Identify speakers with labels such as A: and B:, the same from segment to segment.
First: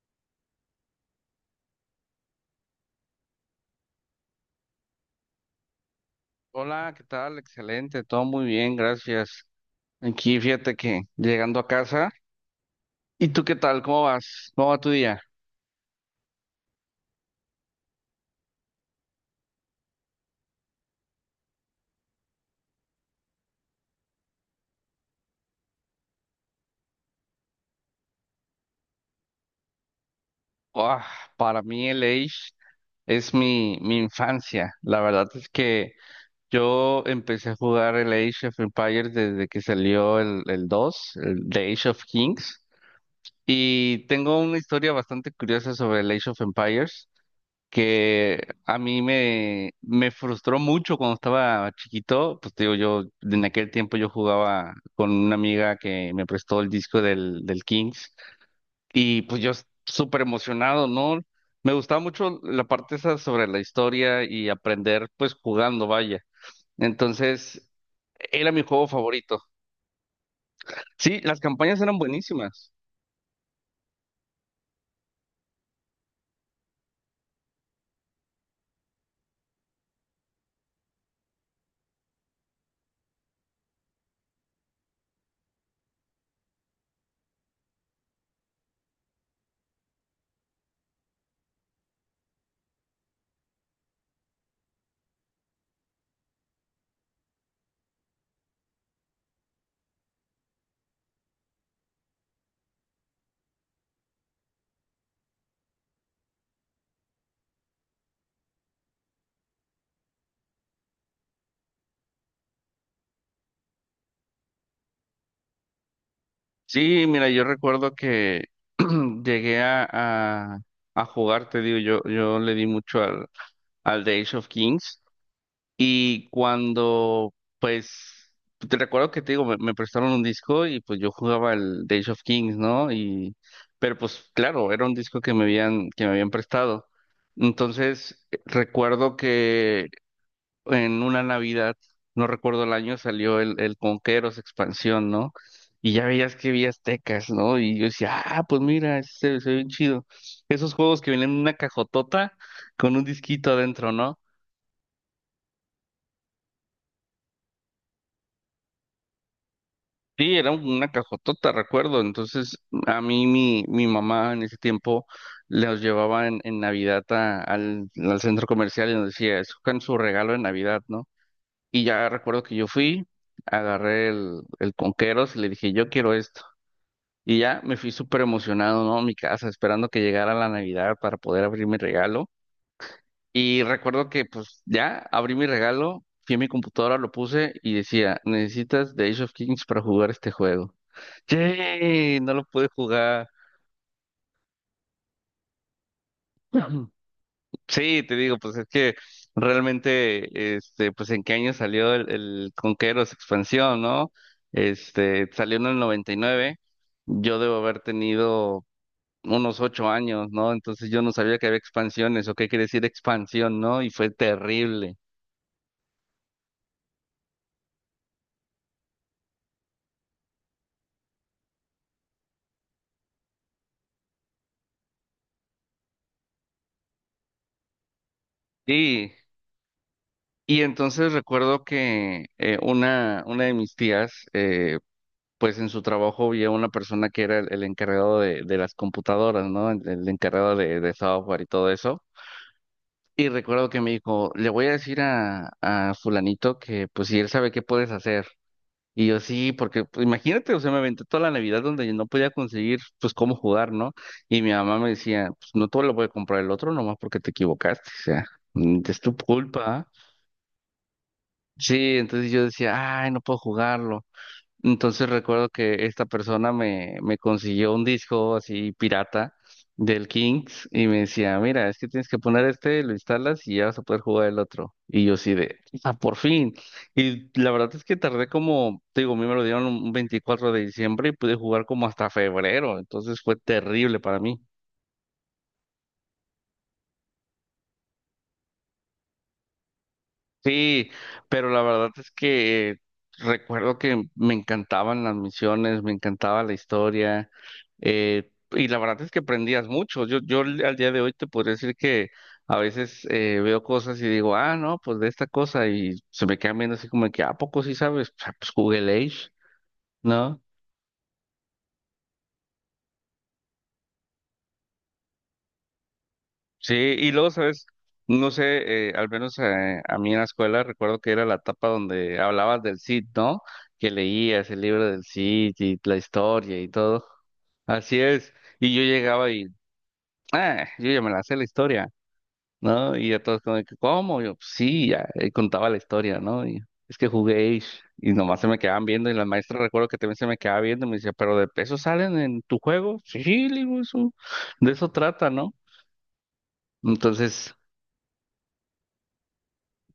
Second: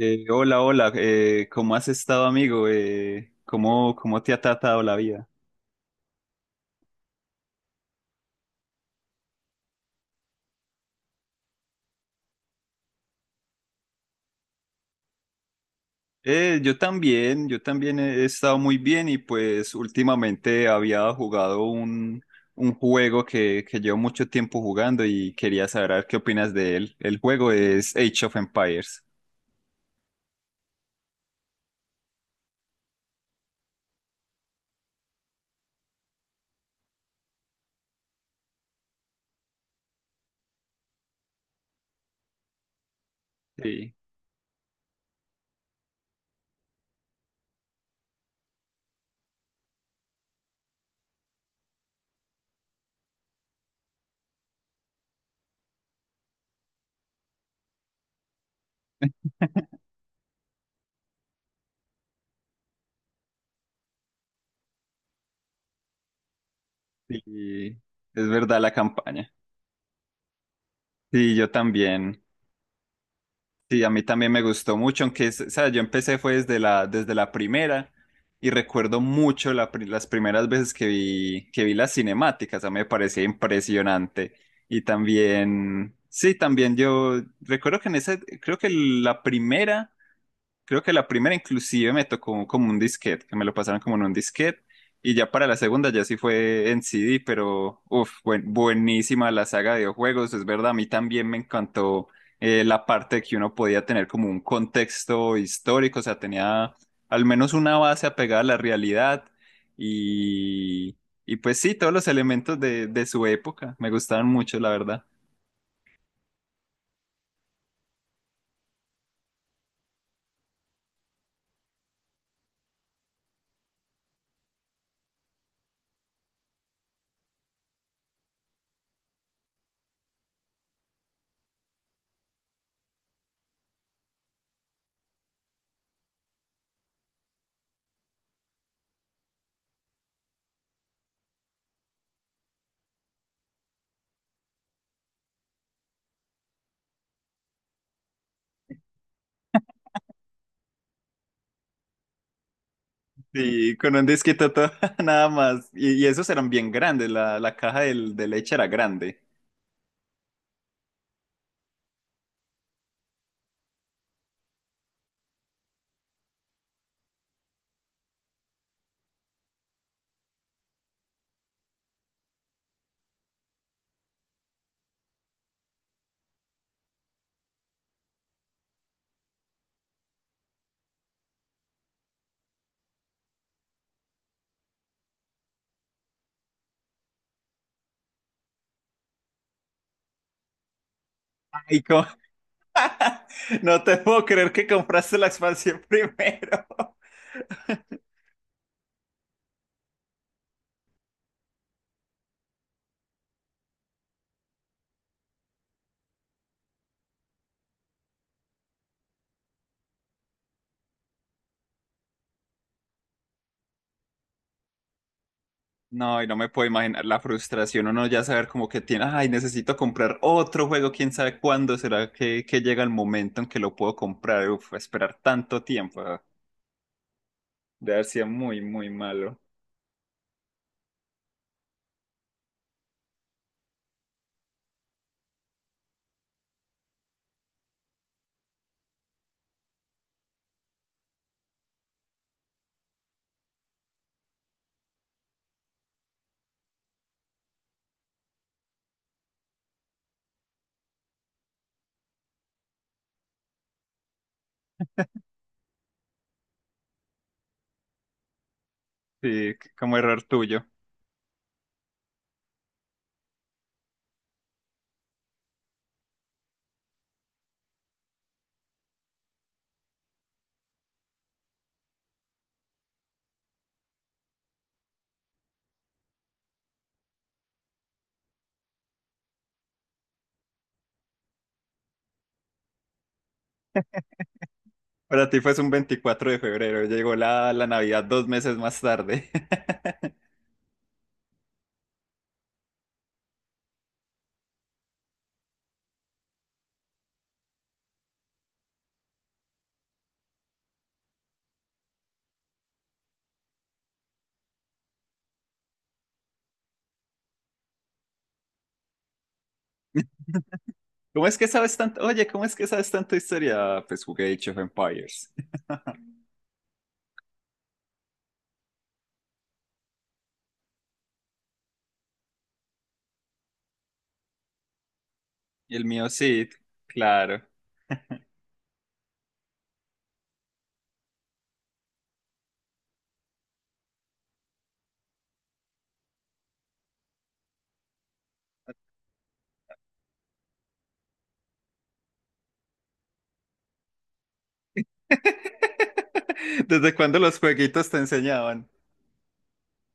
A: Hola, hola, ¿cómo has estado, amigo? ¿Cómo te ha tratado la vida?
B: Hola, ¿qué tal? Excelente, todo muy bien, gracias. Aquí fíjate que llegando a casa. ¿Y tú qué tal? ¿Cómo vas? ¿Cómo va tu día?
A: Yo también, yo también he estado muy bien y pues últimamente había jugado un juego que llevo mucho tiempo jugando y quería saber a ver qué opinas de él. El juego es Age of Empires.
B: Ah, para mí el Age es mi infancia. La verdad es que yo empecé a jugar el Age of Empires desde que salió el 2, el The Age of Kings.
A: Sí,
B: Y tengo una historia bastante curiosa sobre el Age of Empires, que a mí me frustró mucho cuando estaba chiquito. Pues te digo, yo en aquel tiempo yo jugaba con una amiga que me prestó el disco del Kings. Y pues súper emocionado, ¿no? Me gustaba mucho la parte esa sobre la historia y aprender pues jugando, vaya. Entonces,
A: sí, es
B: era
A: verdad
B: mi
A: la
B: juego
A: campaña.
B: favorito. Sí,
A: Sí,
B: las
A: yo
B: campañas eran
A: también.
B: buenísimas.
A: Sí, a mí también me gustó mucho, aunque, o sea, yo empecé fue desde desde la primera y recuerdo mucho las primeras veces que vi las cinemáticas, a mí me parecía impresionante. Y también, sí, también yo recuerdo que en esa, creo que la primera. Creo que la primera inclusive me tocó como un disquete, que me lo pasaron como en un disquete. Y ya para la segunda ya sí fue en CD, pero uff, buenísima la saga de videojuegos, es verdad, a mí también me encantó la parte de que uno podía tener como un contexto histórico, o sea, tenía al menos una base apegada a la realidad y, y pues sí, todos los elementos de su época me gustaban mucho, la verdad.
B: Sí, mira, yo recuerdo que llegué a, a- a jugar. Te digo, yo le di mucho al de Age of Kings. Y cuando, pues, te recuerdo que te digo, me prestaron un disco y pues yo jugaba el de Age of Kings, ¿no? Pero pues claro, era un disco que me habían prestado. Entonces, recuerdo que en una Navidad, no recuerdo el año, salió el Conqueros expansión, ¿no? Y ya veías que vi aztecas, ¿no? Y yo decía, ah, pues mira, se ve bien chido. Esos juegos que vienen en una cajotota con un disquito
A: Sí,
B: adentro,
A: con un
B: ¿no?
A: disquito todo, nada más. Y esos eran bien grandes, la caja de leche era grande.
B: Sí, era una cajotota, recuerdo. Entonces, a mi mamá en ese tiempo los llevaba en Navidad al centro comercial y nos decía, escojan su regalo de Navidad, ¿no? Y ya recuerdo que yo fui, agarré el Conqueros y le dije, yo quiero esto. Y ya me fui súper emocionado, ¿no?, a mi casa, esperando que llegara la Navidad para poder abrir mi regalo. Y recuerdo que pues ya abrí mi regalo, fui a mi computadora, lo puse y decía, necesitas The Age of Kings para jugar este juego.
A: Ay,
B: Yay, no lo pude jugar.
A: no te puedo creer que compraste la expansión primero.
B: Sí, te digo, pues es que realmente, este, pues en qué año salió el Conqueros expansión, ¿no? Este, salió en el 99. Yo debo haber tenido unos 8 años, ¿no? Entonces yo no sabía que había expansiones o qué quiere decir expansión, ¿no? Y fue terrible.
A: No, y no me puedo imaginar la frustración, uno ya saber como que tiene, ay, necesito comprar otro juego, quién sabe cuándo será que llega el momento en que lo puedo comprar, uf, esperar tanto tiempo, de haber sido muy, muy
B: Y,
A: malo.
B: y entonces recuerdo que una de mis tías, pues en su trabajo había una persona que era el encargado de las computadoras, ¿no? El encargado de software y todo eso. Y recuerdo que me dijo, le voy a decir a fulanito que pues si él sabe qué puedes hacer. Y yo sí, porque pues, imagínate, o sea, me aventé toda la Navidad donde yo no podía conseguir pues cómo jugar, ¿no? Y mi mamá me decía, pues no todo lo puede comprar el otro, nomás porque te equivocaste, o sea, es tu
A: Sí,
B: culpa.
A: como error tuyo.
B: Sí, entonces yo decía, ay, no puedo jugarlo. Entonces recuerdo que esta persona me consiguió un disco así pirata del Kings y me decía, mira, es que tienes que poner este, lo instalas y ya vas a poder jugar el otro. Y yo sí de, ah, por fin. Y la verdad es que tardé como, te digo, a mí me lo dieron un 24 de diciembre y pude jugar como hasta febrero. Entonces fue terrible para mí.
A: Para ti fue un 24 de febrero, llegó la Navidad 2 meses más tarde.
B: Sí, pero la verdad es que recuerdo que me encantaban las misiones, me encantaba la historia, y la verdad es que aprendías mucho. Yo al al día de hoy te podría decir que a veces veo cosas y digo, ah, no, pues de esta cosa, y se me quedan viendo así como que, ¿a poco sí sabes? O sea, pues Google Age, ¿no?
A: ¿Cómo es que sabes tanto? Oye, ¿cómo es que sabes tanto historia? Ah, pues jugué Age of Empires.
B: Sí, y luego, ¿sabes? No sé, al menos a mí en la escuela recuerdo que era la etapa donde hablabas del Cid, ¿no? Que leías el libro del Cid
A: Y
B: y
A: el
B: la
A: mío Sid,
B: historia y todo.
A: claro.
B: Así es. Y yo llegaba y, ah, yo ya me la sé la historia, ¿no? Y ya todos como, de que, ¿cómo? Yo, "Pues sí, ya", y contaba la historia, ¿no? Y es que jugué y nomás se me quedaban viendo, y la maestra recuerdo que también se me quedaba viendo y me decía, ¿pero de peso salen en tu juego? Sí, le digo, eso, de eso trata, ¿no?
A: ¿Desde cuándo los
B: Entonces,
A: jueguitos te enseñaban?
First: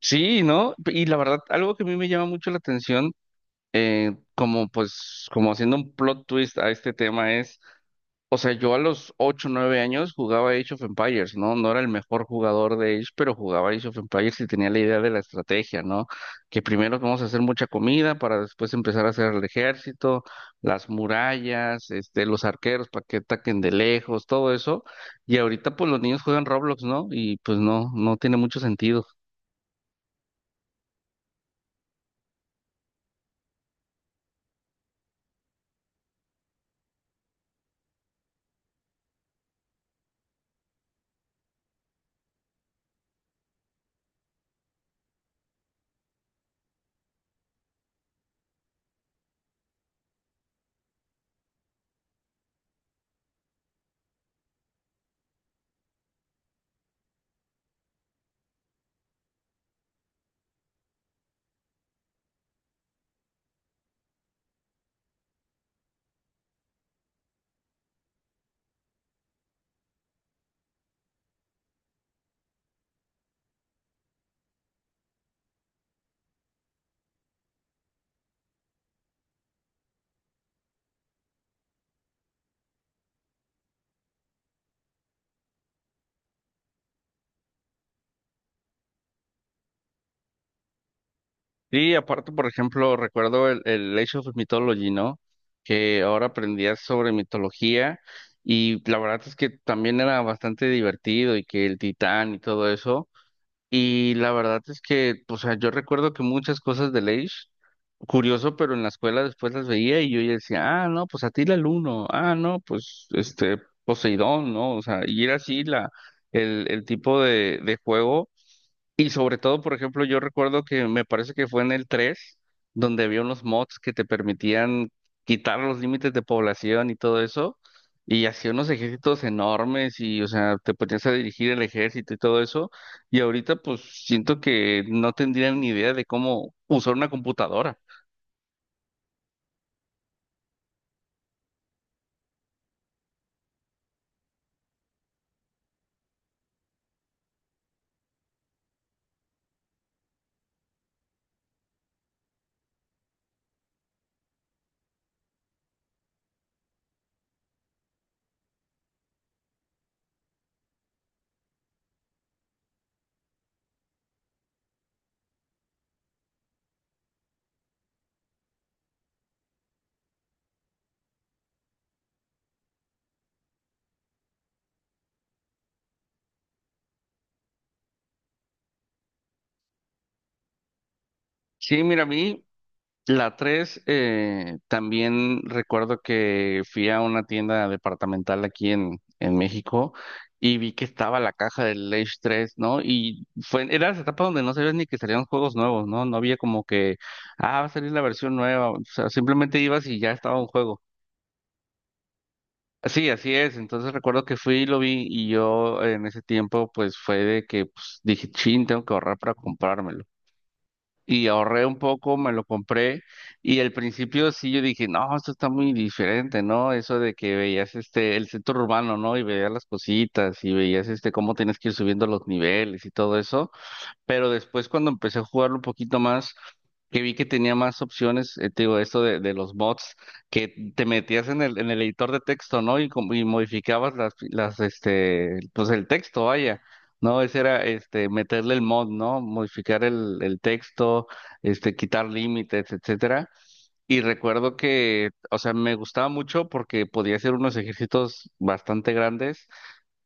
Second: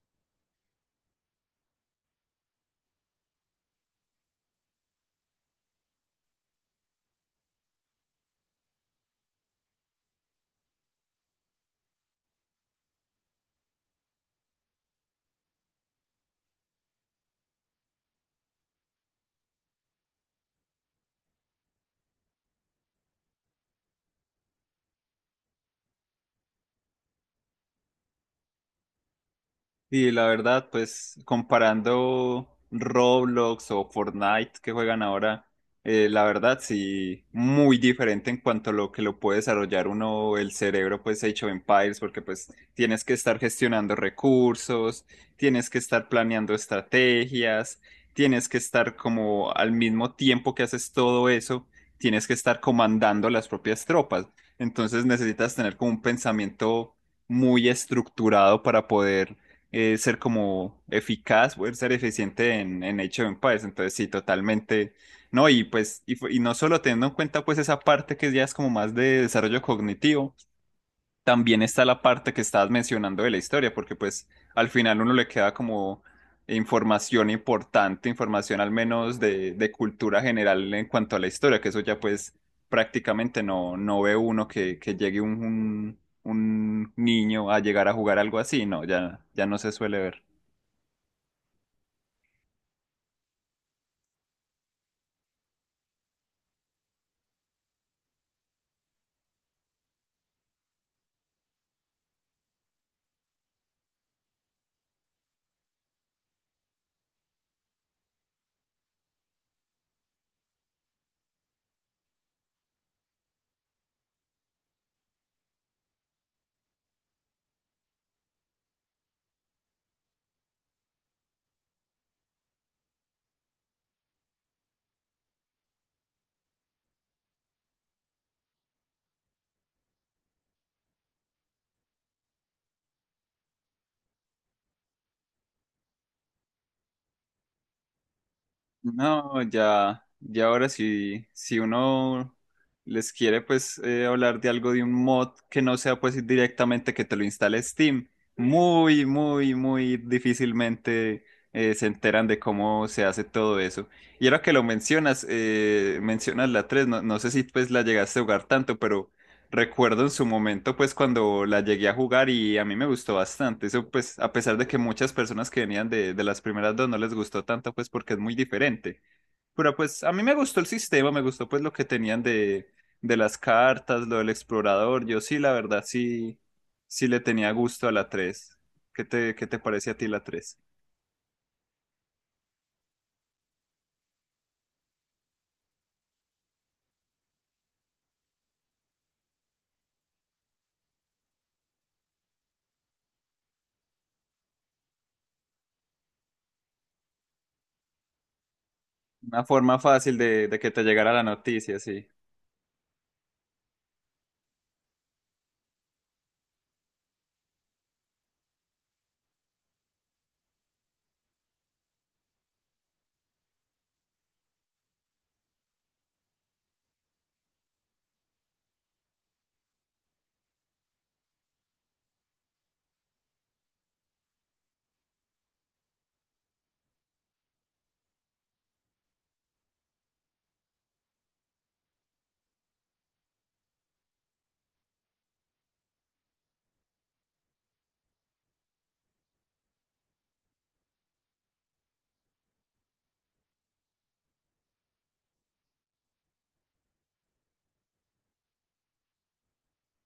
B: sí, ¿no? Y la verdad, algo que a mí me llama mucho la atención, como pues, como haciendo un plot twist a este tema es, o sea, yo a los 8 9 años jugaba Age of Empires, ¿no? No era el mejor jugador de Age, pero jugaba Age of Empires y tenía la idea de la estrategia, ¿no? Que primero vamos a hacer mucha comida para después empezar a hacer el ejército, las murallas, este, los arqueros para que ataquen de lejos, todo eso. Y ahorita pues los niños juegan Roblox, ¿no? Y pues no, no tiene mucho sentido.
A: Y la verdad, pues comparando Roblox o Fortnite que juegan ahora, la verdad sí, muy diferente en cuanto a lo que lo puede desarrollar uno el cerebro, pues Age of Empires, porque pues tienes que estar gestionando recursos, tienes que estar planeando estrategias, tienes que estar como al mismo tiempo que haces todo eso, tienes que estar comandando las propias tropas. Entonces necesitas tener como un pensamiento muy estructurado para poder ser como eficaz, poder ser eficiente en, Age of Empires. Entonces, sí, totalmente. No, y no solo teniendo en cuenta pues esa parte que ya es como más de desarrollo cognitivo, también está la parte que estabas mencionando de la historia, porque pues al final uno le queda como información importante, información al menos de cultura general en cuanto a la historia, que eso ya pues prácticamente no, no ve uno que llegue un niño a llegar a jugar algo así, no, ya, ya no se suele ver.
B: Sí, aparte, por ejemplo, recuerdo el Age of Mythology, ¿no? Que ahora aprendías sobre mitología, y la verdad es que también era bastante divertido y que el titán y todo eso. Y la verdad es que, o sea, yo recuerdo que muchas cosas del Age, curioso, pero en la escuela después las veía y yo ya decía, ah, no, pues Atila el Uno, ah, no, pues este Poseidón, ¿no? O sea, y era así la, el tipo de juego. Y sobre todo, por ejemplo, yo recuerdo que me parece que fue en el 3 donde había unos mods que te permitían quitar los límites de población y todo eso, y hacía unos ejércitos enormes y, o sea, te ponías a dirigir el ejército y todo eso. Y ahorita pues siento que no tendrían ni idea de cómo usar una computadora.
A: No, ya, ya ahora sí, si uno les quiere pues hablar de algo de un mod que no sea pues directamente que te lo instale Steam, muy, muy, muy difícilmente se enteran de cómo se hace todo eso. Y ahora que lo mencionas, mencionas la 3, no, no sé si pues la llegaste a jugar tanto, pero recuerdo en su momento, pues cuando la llegué a jugar y a mí me gustó bastante. Eso, pues, a pesar de que muchas personas que venían de las primeras dos no les gustó tanto, pues porque es muy diferente. Pero pues a mí me gustó el sistema, me gustó pues lo que tenían de las cartas, lo del explorador. Yo sí, la verdad, sí, sí le tenía gusto a la 3. ¿Qué te parece a ti la tres?
B: Sí, mira, a mí la 3 también recuerdo que fui a una tienda departamental aquí en México y vi que estaba la caja del Age 3, ¿no? Y fue, era esa etapa donde no sabías ni que salían juegos nuevos, ¿no? No había como que, ah, va a salir la versión nueva. O sea,
A: Una
B: simplemente
A: forma
B: ibas y ya
A: fácil
B: estaba un
A: de que te
B: juego.
A: llegara la noticia, sí.
B: Sí, así es. Entonces recuerdo que fui y lo vi, y yo en ese tiempo pues fue de que pues, dije, chin, tengo que ahorrar para comprármelo, y ahorré un poco, me lo compré, y al principio sí yo dije, no, esto está muy diferente, ¿no? Eso de que veías este, el centro urbano, ¿no?, y veías las cositas y veías este, cómo tienes que ir subiendo los niveles y todo eso, pero después cuando empecé a jugarlo un poquito más, que vi que tenía más opciones, te digo, esto de los mods, que te metías en el editor de texto, ¿no? Y, y modificabas este, pues el texto, vaya, ¿no? Ese era, este, meterle el mod, ¿no? Modificar el texto, este, quitar límites, etcétera. Y recuerdo que, o sea, me gustaba mucho porque podía hacer unos ejercicios bastante grandes.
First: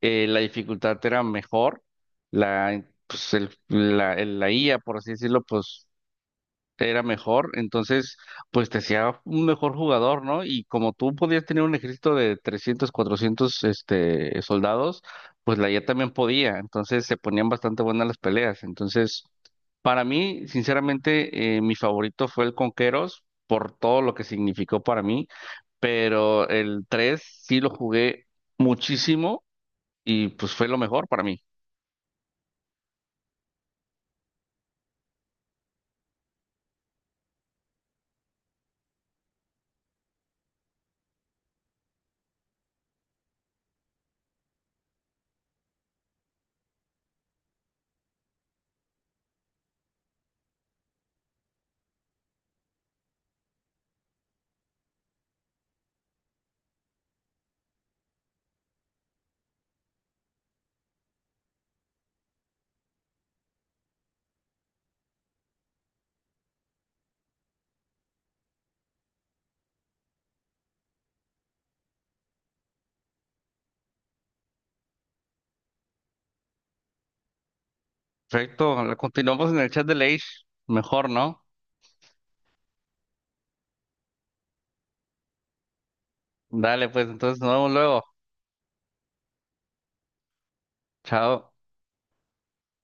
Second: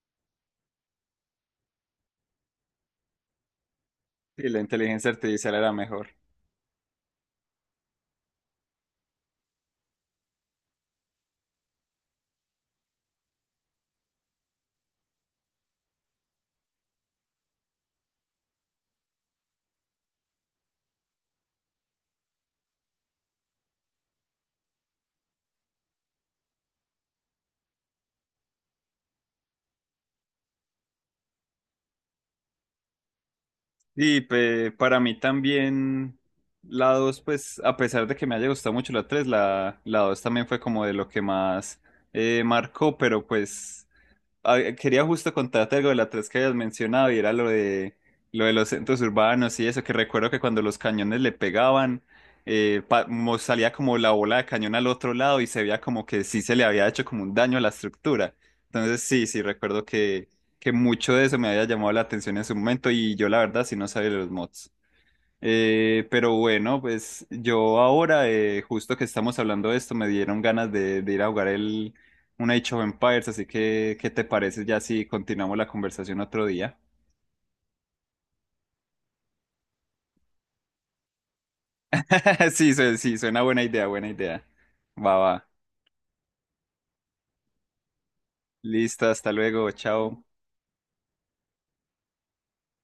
B: La dificultad era mejor, la, pues el-
A: Y
B: la
A: la
B: IA, por
A: inteligencia
B: así decirlo,
A: artificial era
B: pues
A: mejor.
B: era mejor. Entonces pues te hacía un mejor jugador, ¿no? Y como tú podías tener un ejército de 300 400 este, soldados, pues la IA también podía. Entonces se ponían bastante buenas las peleas. Entonces, para mí, sinceramente, mi favorito fue el Conqueros, por todo lo que significó para mí. Pero el 3 sí lo jugué muchísimo, y pues fue lo mejor para mí.
A: Y para mí también la 2, pues a pesar de que me haya gustado mucho la 3, la 2 también fue como de lo que más marcó, pero pues quería justo contarte algo de la tres que habías mencionado y era lo de los centros urbanos y eso, que recuerdo que cuando los cañones le pegaban, salía como la bola de cañón al otro lado y se veía como que sí se le había hecho como un daño a la estructura. Entonces sí, sí, recuerdo que mucho de eso me había llamado la atención en su momento y yo la verdad sí no sabía de los mods. Pero bueno, pues yo ahora, justo que estamos hablando de esto, me dieron ganas de ir a jugar un Age of Empires, así que, ¿qué te parece ya si continuamos la conversación otro día?
B: Perfecto, continuamos en el chat de Leish. Mejor, ¿no?
A: Sí, sí, suena buena idea, buena idea. Va, va.
B: Dale, pues entonces nos vemos luego.
A: Listo, hasta luego, chao.
B: Chao.